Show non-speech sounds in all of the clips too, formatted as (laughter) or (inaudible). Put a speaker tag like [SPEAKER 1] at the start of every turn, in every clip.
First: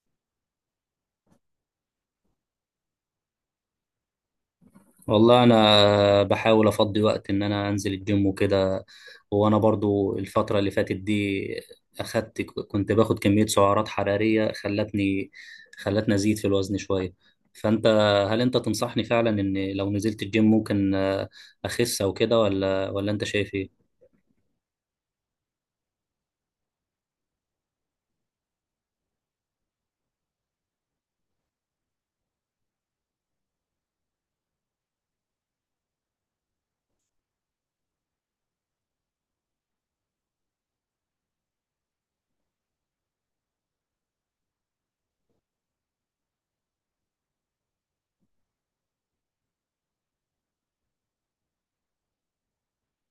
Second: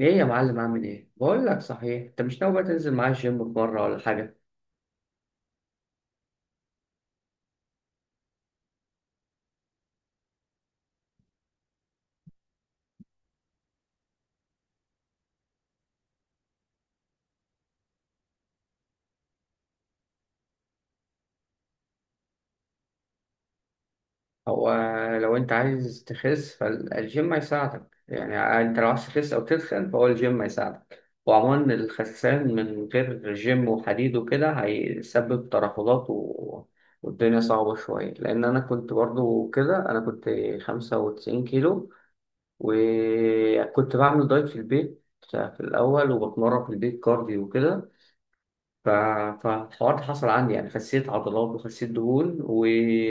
[SPEAKER 1] ايه يا معلم، عامل ايه؟ بقول لك صحيح، انت مش ناوي بقى تنزل معايا الجيم في مره ولا حاجه؟
[SPEAKER 2] والله انا بحاول افضي وقت ان انا انزل الجيم وكده. وانا برضو الفتره اللي فاتت دي اخدت، كنت باخد كميه سعرات حراريه خلتني، ازيد في الوزن شويه. فانت، هل انت تنصحني فعلا ان لو نزلت الجيم ممكن اخس او كده، ولا انت شايف ايه؟
[SPEAKER 1] هو لو انت عايز تخس فالجيم هيساعدك يعني. انت لو عايز تخس او تدخن فهو الجيم هيساعدك. وعموما الخسسان من غير جيم وحديد وكده هيسبب ترهلات والدنيا صعبة شوية. لأن أنا كنت برضو كده، أنا كنت 95 كيلو وكنت بعمل دايت في البيت في الأول وبتمرن في البيت كارديو وكده. ف- فالحوار ده حصل عندي، يعني خسيت عضلات وخسيت دهون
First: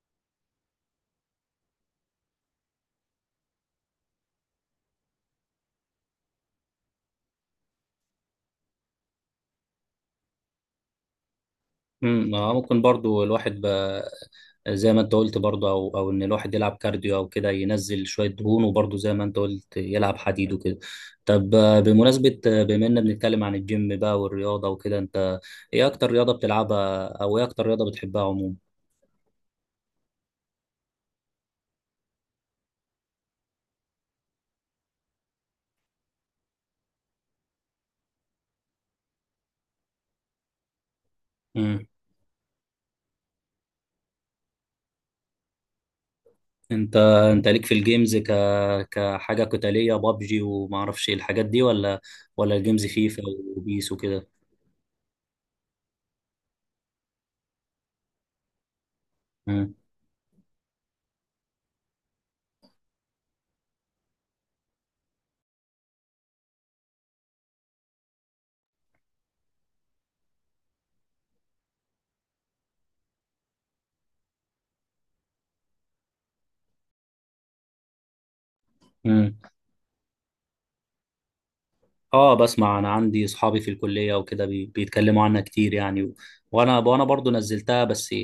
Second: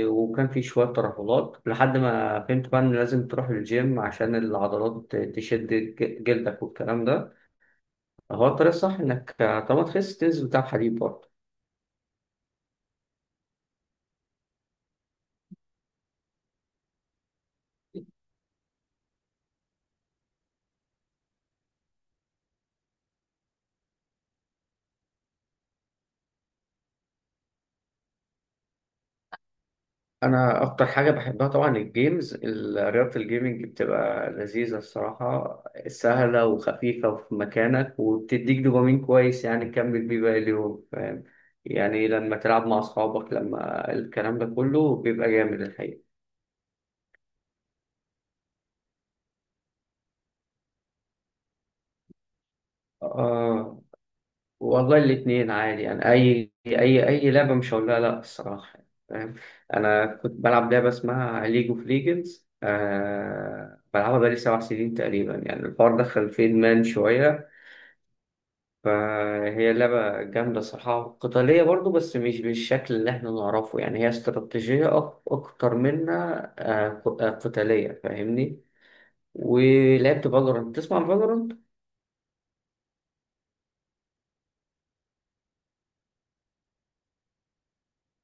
[SPEAKER 1] وكان في شوية ترهلات، لحد ما فهمت بقى إن لازم تروح للجيم عشان العضلات تشد جلدك والكلام ده. هو الطريقة الصح إنك طالما تخس تنزل بتاع حديد برضه.
[SPEAKER 2] ممكن برضو الواحد زي ما انت قلت برضو، او ان الواحد يلعب كارديو او كده، ينزل شويه دهون، وبرضو زي ما انت قلت يلعب حديد وكده. طب بمناسبه بما اننا بنتكلم عن الجيم بقى والرياضه وكده، انت ايه اكتر رياضه بتلعبها، او ايه اكتر رياضه بتحبها عموما؟
[SPEAKER 1] انا اكتر حاجه بحبها طبعا الجيمز، رياضه الجيمنج بتبقى لذيذه الصراحه، سهله وخفيفه وفي مكانك وبتديك دوبامين كويس يعني تكمل بيه باقي اليوم، فاهم؟
[SPEAKER 2] مم.
[SPEAKER 1] يعني لما تلعب مع اصحابك، لما الكلام ده كله بيبقى جامد الحقيقه.
[SPEAKER 2] انت انت ليك في الجيمز كحاجه قتاليه، بابجي وما اعرفش ايه الحاجات دي، ولا الجيمز فيفا
[SPEAKER 1] آه،
[SPEAKER 2] وبيس وكده؟
[SPEAKER 1] والله الاتنين عادي يعني، اي اي لعبه مش هقول لها لا الصراحه، فاهم؟ انا كنت بلعب لعبه اسمها ليج اوف ليجندز، بلعبها بقالي 7 سنين تقريبا. يعني الحوار دخل في ادمان شويه. فهي لعبة جامدة صراحة، قتالية برضو بس مش بالشكل اللي احنا نعرفه، يعني هي استراتيجية أكتر منها، قتالية، فاهمني؟
[SPEAKER 2] مم.
[SPEAKER 1] ولعبت فالورانت. تسمع فالورانت؟
[SPEAKER 2] اه بسمع، انا عندي اصحابي في الكليه وكده بيتكلموا عنها كتير يعني، وانا برضو نزلتها. بس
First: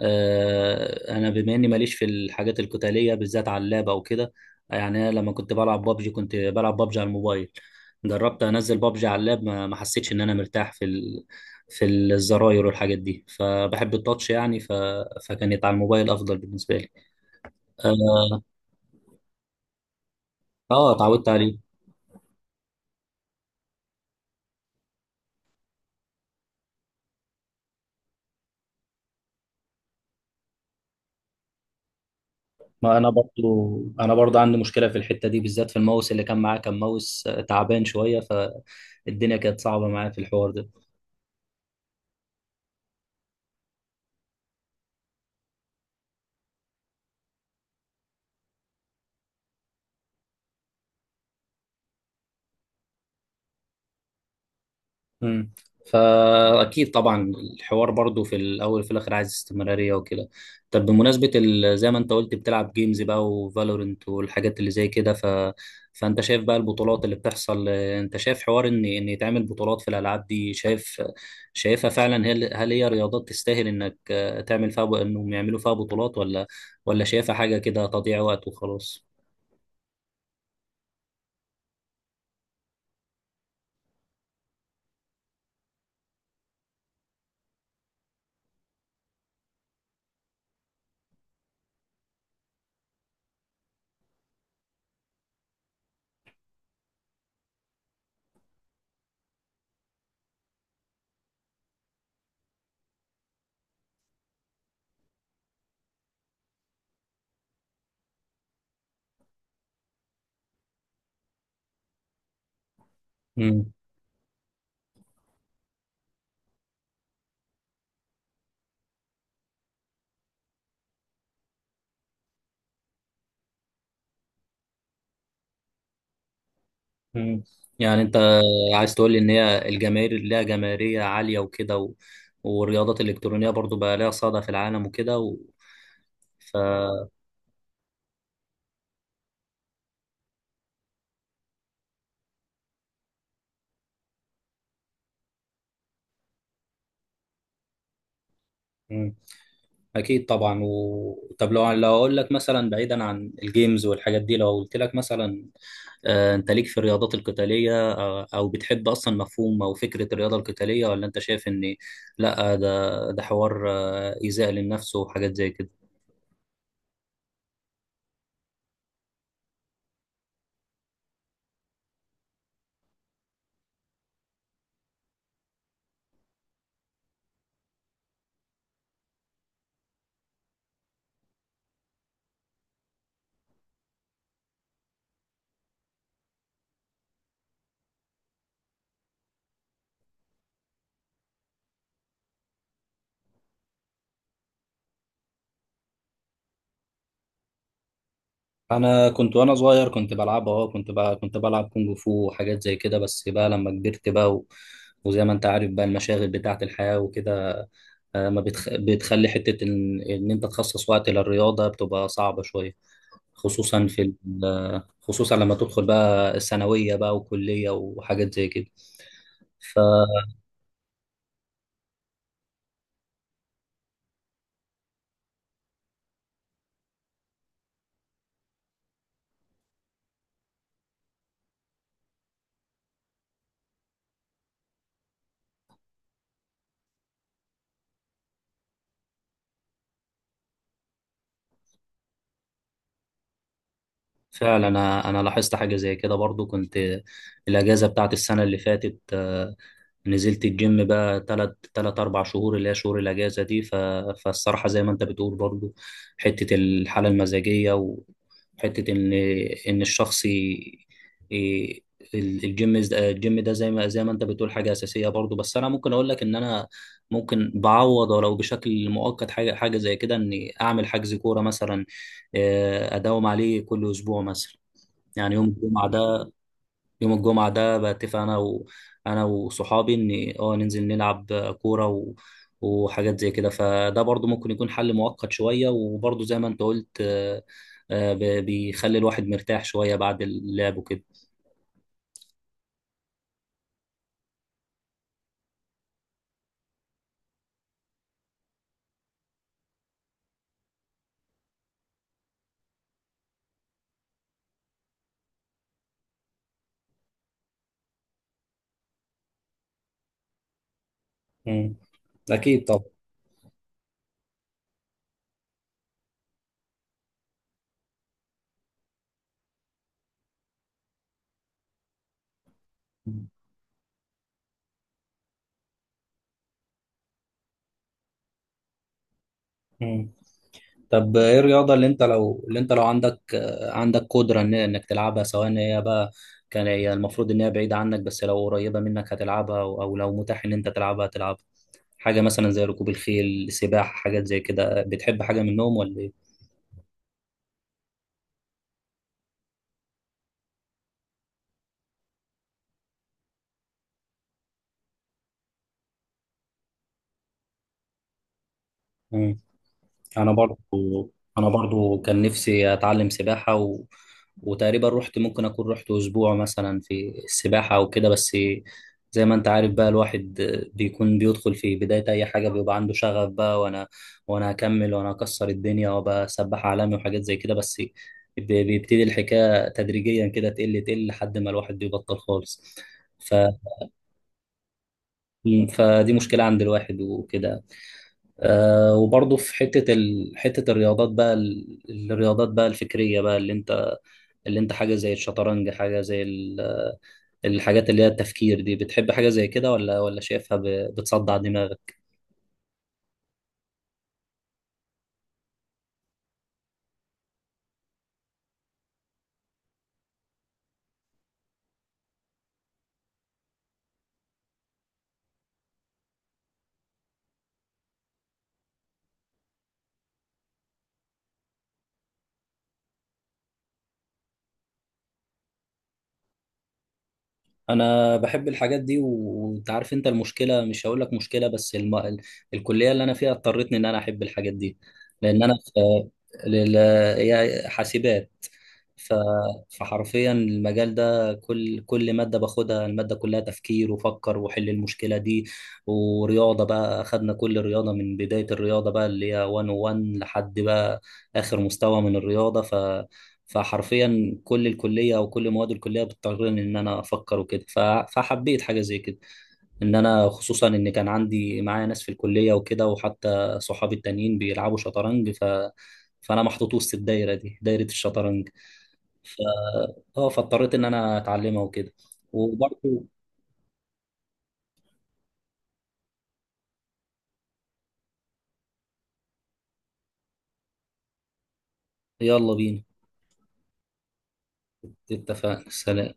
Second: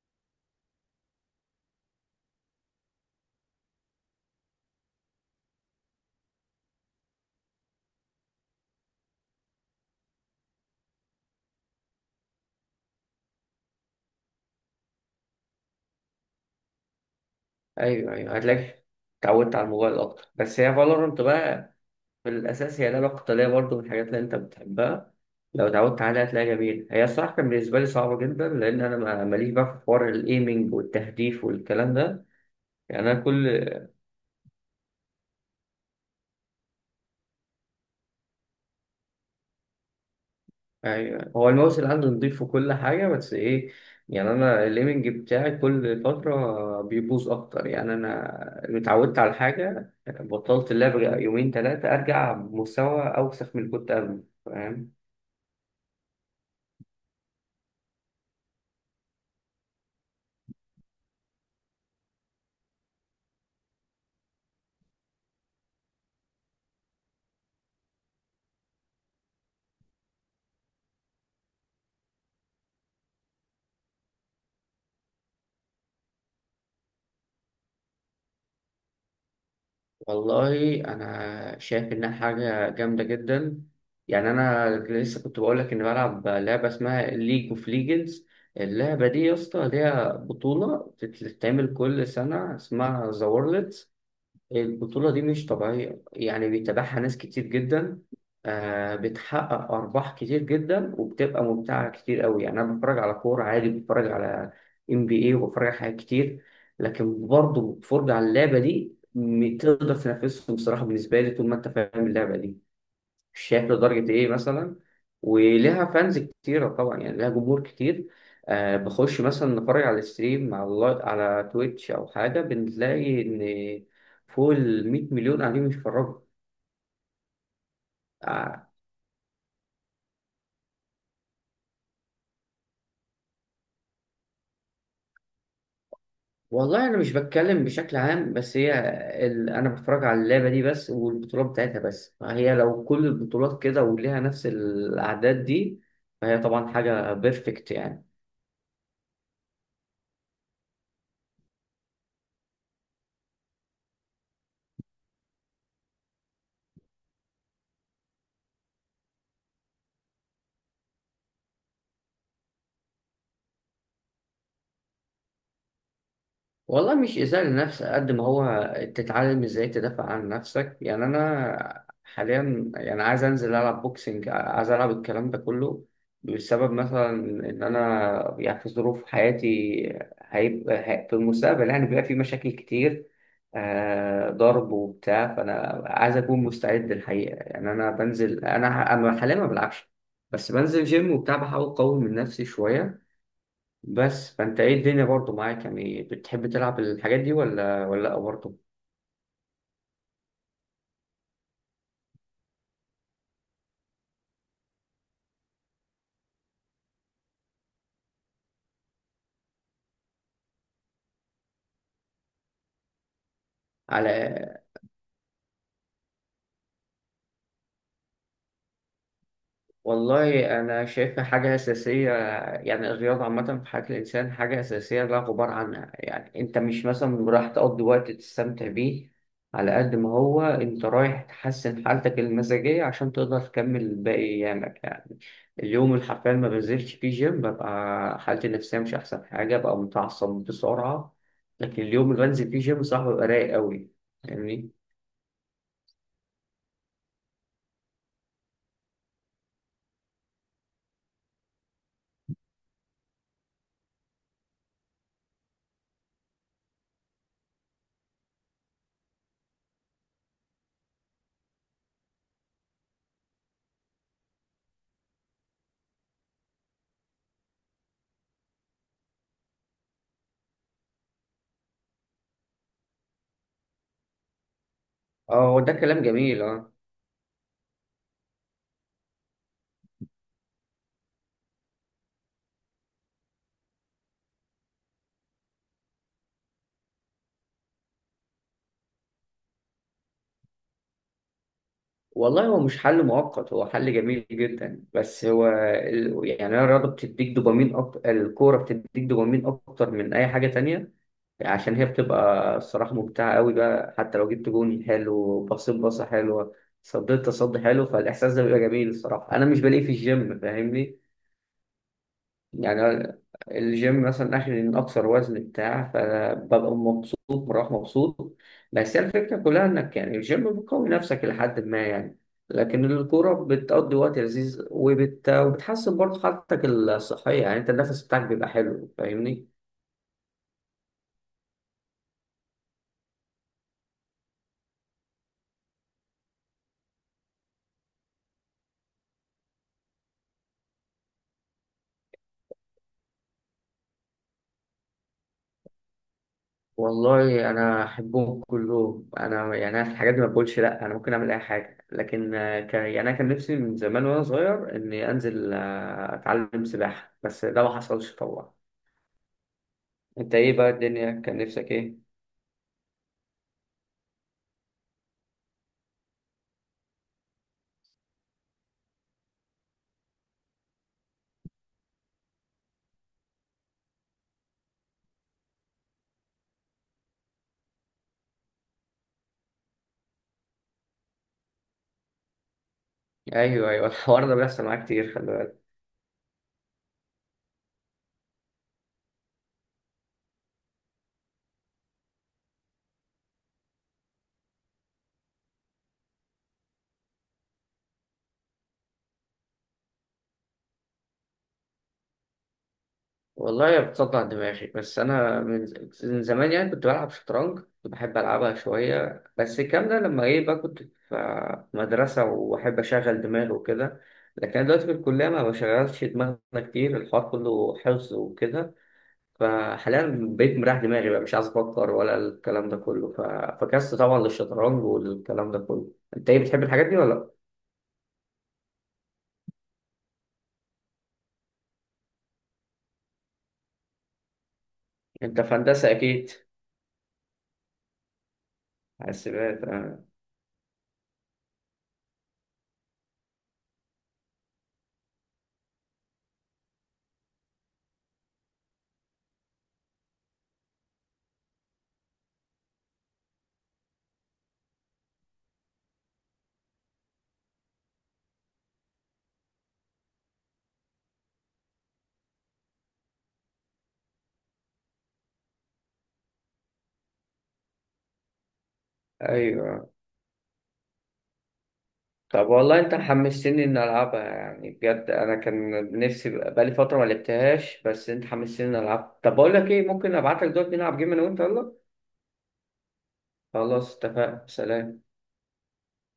[SPEAKER 2] آه انا بما اني ماليش في الحاجات القتاليه بالذات على اللاب او كده، يعني انا لما كنت بلعب بابجي كنت بلعب بابجي على الموبايل. جربت انزل بابجي على اللاب ما حسيتش ان انا مرتاح في في الزراير والحاجات دي، فبحب التاتش يعني، فكانت على الموبايل افضل بالنسبه لي. اه،
[SPEAKER 1] أيوه أيوه، هتلاقيك اتعودت على الموبايل أكتر. بس هي فالورانت
[SPEAKER 2] اتعودت عليه.
[SPEAKER 1] بقى في الأساس هي لعبة قتالية برضو، من الحاجات اللي أنت بتحبها. لو اتعودت عليها هتلاقيها جميلة. هي الصراحة كان بالنسبة لي صعبة جدا، لأن أنا ماليش بقى في حوار الإيمينج والتهديف والكلام ده.
[SPEAKER 2] ما انا
[SPEAKER 1] يعني أنا كل.
[SPEAKER 2] برضو انا برضو عندي مشكله في الحته دي بالذات، في الماوس اللي كان معاه، كان ماوس تعبان شويه، فالدنيا كانت صعبه معاه في الحوار ده.
[SPEAKER 1] ايوه، هو الماوس اللي عندي نضيف وكل حاجه، بس ايه؟ يعني انا الليمنج بتاعي كل فتره بيبوظ اكتر. يعني انا اتعودت على حاجه، بطلت اللعب يومين ثلاثه، ارجع بمستوى اوسخ من اللي كنت قبله، فاهم؟
[SPEAKER 2] امم، فاكيد طبعا الحوار برضو في الاول وفي الاخر عايز استمراريه وكده. طب بمناسبه زي ما انت قلت بتلعب جيمز بقى وفالورنت والحاجات اللي زي كده، فانت شايف بقى البطولات اللي بتحصل، انت شايف حوار ان يتعمل بطولات في الالعاب دي؟ شايف، شايفها فعلا؟ هل هي رياضات تستاهل انك تعمل فيها انهم يعملوا فيها بطولات، ولا شايفها حاجه كده تضييع وقت وخلاص؟
[SPEAKER 1] والله انا شايف انها حاجه جامده جدا. يعني انا لسه كنت بقول لك اني بلعب لعبه اسمها ليج اوف ليجندز. اللعبه دي يا اسطى ليها بطوله بتتعمل كل سنه اسمها ذا وورلد. البطولة دي مش طبيعية، يعني بيتابعها ناس كتير جدا. آه، بتحقق أرباح كتير جدا وبتبقى ممتعة كتير قوي. يعني أنا بتفرج على كورة عادي، بتفرج على ام بي اي وبتفرج على حاجات كتير. لكن برضه الفرجة على اللعبة دي تقدر تنافسهم بصراحة. بالنسبة لي طول ما أنت فاهم اللعبة دي، شاف لدرجة إيه مثلا. ولها فانز كتيرة طبعا، يعني لها جمهور كتير. آه، بخش مثلا نتفرج على الستريم، على تويتش أو حاجة، بنلاقي إن فوق ال 100 مليون قاعدين بيتفرجوا.
[SPEAKER 2] مم. يعني انت
[SPEAKER 1] آه،
[SPEAKER 2] عايز تقول لي ان هي الجماهير اللي ليها جماهيريه عاليه وكده، والرياضات الالكترونيه برضو بقى ليها صدى في العالم وكده و...
[SPEAKER 1] والله أنا
[SPEAKER 2] ف
[SPEAKER 1] مش بتكلم بشكل عام بس هي أنا بتفرج على اللعبة دي بس والبطولات بتاعتها بس. فهي لو كل البطولات كده وليها نفس الأعداد دي فهي طبعا حاجة بيرفكت يعني.
[SPEAKER 2] مم. اكيد طبعا. طب لو اقول لك مثلا، بعيدا عن الجيمز والحاجات دي، لو قلت لك مثلا انت ليك في الرياضات القتاليه، او بتحب اصلا مفهوم او فكره الرياضه القتاليه، ولا انت شايف ان لا، ده حوار ايذاء للنفس وحاجات زي كده؟
[SPEAKER 1] والله مش إزاء للنفس قد ما هو تتعلم إزاي تدافع عن نفسك. يعني أنا حاليا يعني عايز أنزل ألعب بوكسنج، عايز ألعب الكلام ده كله بسبب مثلا إن أنا يعني في ظروف حياتي هيبقى في المستقبل يعني بيبقى في مشاكل كتير، ضرب وبتاع. فأنا عايز أكون مستعد الحقيقة. يعني أنا بنزل، أنا حاليا ما بلعبش، بس بنزل جيم وبتاع بحاول أقوي من نفسي شوية. بس فانت ايه الدنيا برضو معاك؟ يعني بتحب تلعب الحاجات دي ولا لأ برضو؟
[SPEAKER 2] انا كنت وانا صغير كنت بلعبها، اه كنت بقى كنت بلعب كونج فو وحاجات زي كده، بس بقى لما كبرت بقى وزي ما انت عارف بقى المشاغل بتاعة الحياة وكده، آه، ما بتخ... بتخلي حتة ان انت تخصص وقت للرياضة بتبقى صعبة شوية، خصوصا في
[SPEAKER 1] على
[SPEAKER 2] خصوصا لما تدخل بقى الثانوية بقى وكلية وحاجات زي كده. ففعلا
[SPEAKER 1] والله أنا شايفها حاجة أساسية. يعني الرياضة عامة في حياة الإنسان حاجة أساسية لا غبار عنها. يعني أنت مش مثلا رايح تقضي وقت تستمتع بيه، على قد ما هو أنت رايح تحسن حالتك المزاجية عشان تقدر تكمل باقي أيامك يعني. اليوم اللي حرفيا ما بنزلش فيه جيم ببقى حالتي النفسية مش أحسن حاجة، ببقى متعصب بسرعة. لكن اليوم اللي بنزل فيه جيم صح ببقى رايق أوي، فاهمني؟
[SPEAKER 2] انا لاحظت حاجة زي كده برضو، كنت الاجازة بتاعة السنة اللي فاتت نزلت الجيم بقى تلات أربع شهور اللي هي شهور الأجازة دي، فالصراحة زي ما أنت بتقول برضو، حتة الحالة المزاجية وحتة إن إن الشخص ي... ي- الجيم ده زي ما أنت بتقول حاجة أساسية برضو. بس أنا ممكن أقول لك إن أنا ممكن بعوض ولو بشكل مؤقت حاجة زي كده، إني أعمل حجز كورة مثلا، أداوم عليه كل أسبوع مثلا. يعني
[SPEAKER 1] أه، هو ده كلام جميل، أه.
[SPEAKER 2] يوم الجمعة ده بتفق أنا أنا وصحابي إن آه ننزل نلعب كورة وحاجات زي كده، فده برضو ممكن يكون حل مؤقت شوية. وبرضو زي ما أنت قلت، آه، ب- بيخلي الواحد مرتاح شوية بعد اللعب وكده.
[SPEAKER 1] والله هو مش حل مؤقت، هو حل جميل جدا. بس هو يعني أنا الرياضة بتديك دوبامين أكتر، الكورة بتديك دوبامين أكتر من أي حاجة تانية. عشان هي بتبقى الصراحة ممتعة قوي بقى، حتى لو جبت جون حلو، بصيت بصة حلوة، صديت تصدي حلو، فالإحساس ده بيبقى جميل الصراحة، أنا مش بلاقيه في الجيم، فاهمني؟
[SPEAKER 2] مم. أكيد طبعا.
[SPEAKER 1] يعني الجيم مثلا اخر من اكثر وزن بتاع فببقى مبسوط، بروح مبسوط. بس هي الفكره كلها انك يعني الجيم بتقوي نفسك لحد ما يعني. لكن الكوره بتقضي وقت لذيذ، وبتحسن برضه حالتك الصحيه، يعني انت النفس بتاعك بيبقى حلو، فاهمني؟
[SPEAKER 2] مم. طب إيه الرياضة اللي أنت لو عندك عندك قدرة إنك تلعبها؟ سواء إن هي بقى كان هي المفروض إن هي بعيدة عنك، بس لو قريبة منك هتلعبها، أو لو متاح إن أنت تلعبها تلعبها؟ حاجة مثلا زي ركوب الخيل، سباحة، حاجات زي كده، بتحب حاجة منهم ولا إيه؟
[SPEAKER 1] والله انا احبهم كلهم. انا يعني أنا في الحاجات دي ما بقولش لا، انا ممكن اعمل اي حاجه. لكن يعني انا كان نفسي من زمان وانا صغير اني انزل اتعلم سباحه بس ده ما حصلش طبعا.
[SPEAKER 2] مم. أنا
[SPEAKER 1] انت ايه بقى
[SPEAKER 2] برضو
[SPEAKER 1] الدنيا، كان
[SPEAKER 2] أنا
[SPEAKER 1] نفسك ايه؟
[SPEAKER 2] برضو كان نفسي أتعلم سباحة، وتقريبا رحت، ممكن أكون رحت أسبوع مثلا في السباحة أو كده، بس زي ما أنت عارف بقى الواحد بيكون بيدخل في بداية أي حاجة بيبقى عنده شغف بقى، وأنا هكمل وأنا هكسر الدنيا وأبقى سباح عالمي وحاجات زي كده. بس ب- بيبتدي الحكاية تدريجيا كده، تقل لحد ما الواحد بيبطل خالص. ف...
[SPEAKER 1] ايوه ايوه (laughs) الحوار ده بيحصل معايا كتير، خلي بالك.
[SPEAKER 2] مم. فدي مشكلة عند الواحد وكده. آه، وبرضه في حتة الرياضات بقى الرياضات بقى الفكرية بقى، اللي انت حاجة زي الشطرنج، حاجة زي الحاجات اللي هي التفكير دي، بتحب حاجة زي كده، ولا شايفها بتصدع دماغك؟
[SPEAKER 1] والله بتصدع دماغي. بس انا من من زمان يعني كنت بلعب شطرنج، كنت بحب العبها شويه. بس الكلام ده لما ايه بقى؟ كنت في مدرسه واحب اشغل دماغي وكده. لكن أنا دلوقتي في الكليه ما بشغلش دماغنا كتير، الحوار كله حفظ وكده. فحاليا بقيت مريح دماغي بقى، مش عايز افكر ولا الكلام ده كله. فكست طبعا للشطرنج والكلام ده كله. انت ايه بتحب الحاجات دي ولا لأ؟
[SPEAKER 2] انا بحب الحاجات دي. وانت عارف، انت المشكله، مش هقول لك مشكله بس الكليه اللي انا فيها اضطرتني ان انا احب الحاجات دي،
[SPEAKER 1] انت
[SPEAKER 2] لان انا
[SPEAKER 1] في هندسه
[SPEAKER 2] في
[SPEAKER 1] اكيد.
[SPEAKER 2] لل... هي حاسبات، ف...
[SPEAKER 1] حاسبات، آه.
[SPEAKER 2] فحرفيا المجال ده، كل ماده باخدها الماده كلها تفكير وفكر وحل المشكله دي. ورياضه بقى اخدنا كل رياضه من بدايه الرياضه بقى اللي هي 101 لحد بقى اخر مستوى من الرياضه. فحرفيا كل الكليه او كل مواد الكليه بتضطرني ان انا افكر وكده، فحبيت حاجه زي كده، ان انا خصوصا ان كان عندي معايا ناس في الكليه وكده، وحتى صحابي التانيين بيلعبوا شطرنج، فانا محطوط وسط الدايره دي، دايره الشطرنج. ف
[SPEAKER 1] ايوه.
[SPEAKER 2] اه فاضطريت ان انا اتعلمها وكده.
[SPEAKER 1] طب والله انت
[SPEAKER 2] وبرضه
[SPEAKER 1] حمستني ان العبها يعني، بجد انا كان نفسي بقالي فتره ما لعبتهاش بس انت حمستني ان العبها. طب بقول لك ايه، ممكن ابعت لك دلوقتي نلعب جيم انا وانت؟ يلا.
[SPEAKER 2] يلا بينا.
[SPEAKER 1] خلاص اتفقنا، سلام.
[SPEAKER 2] اتفقنا، سلام.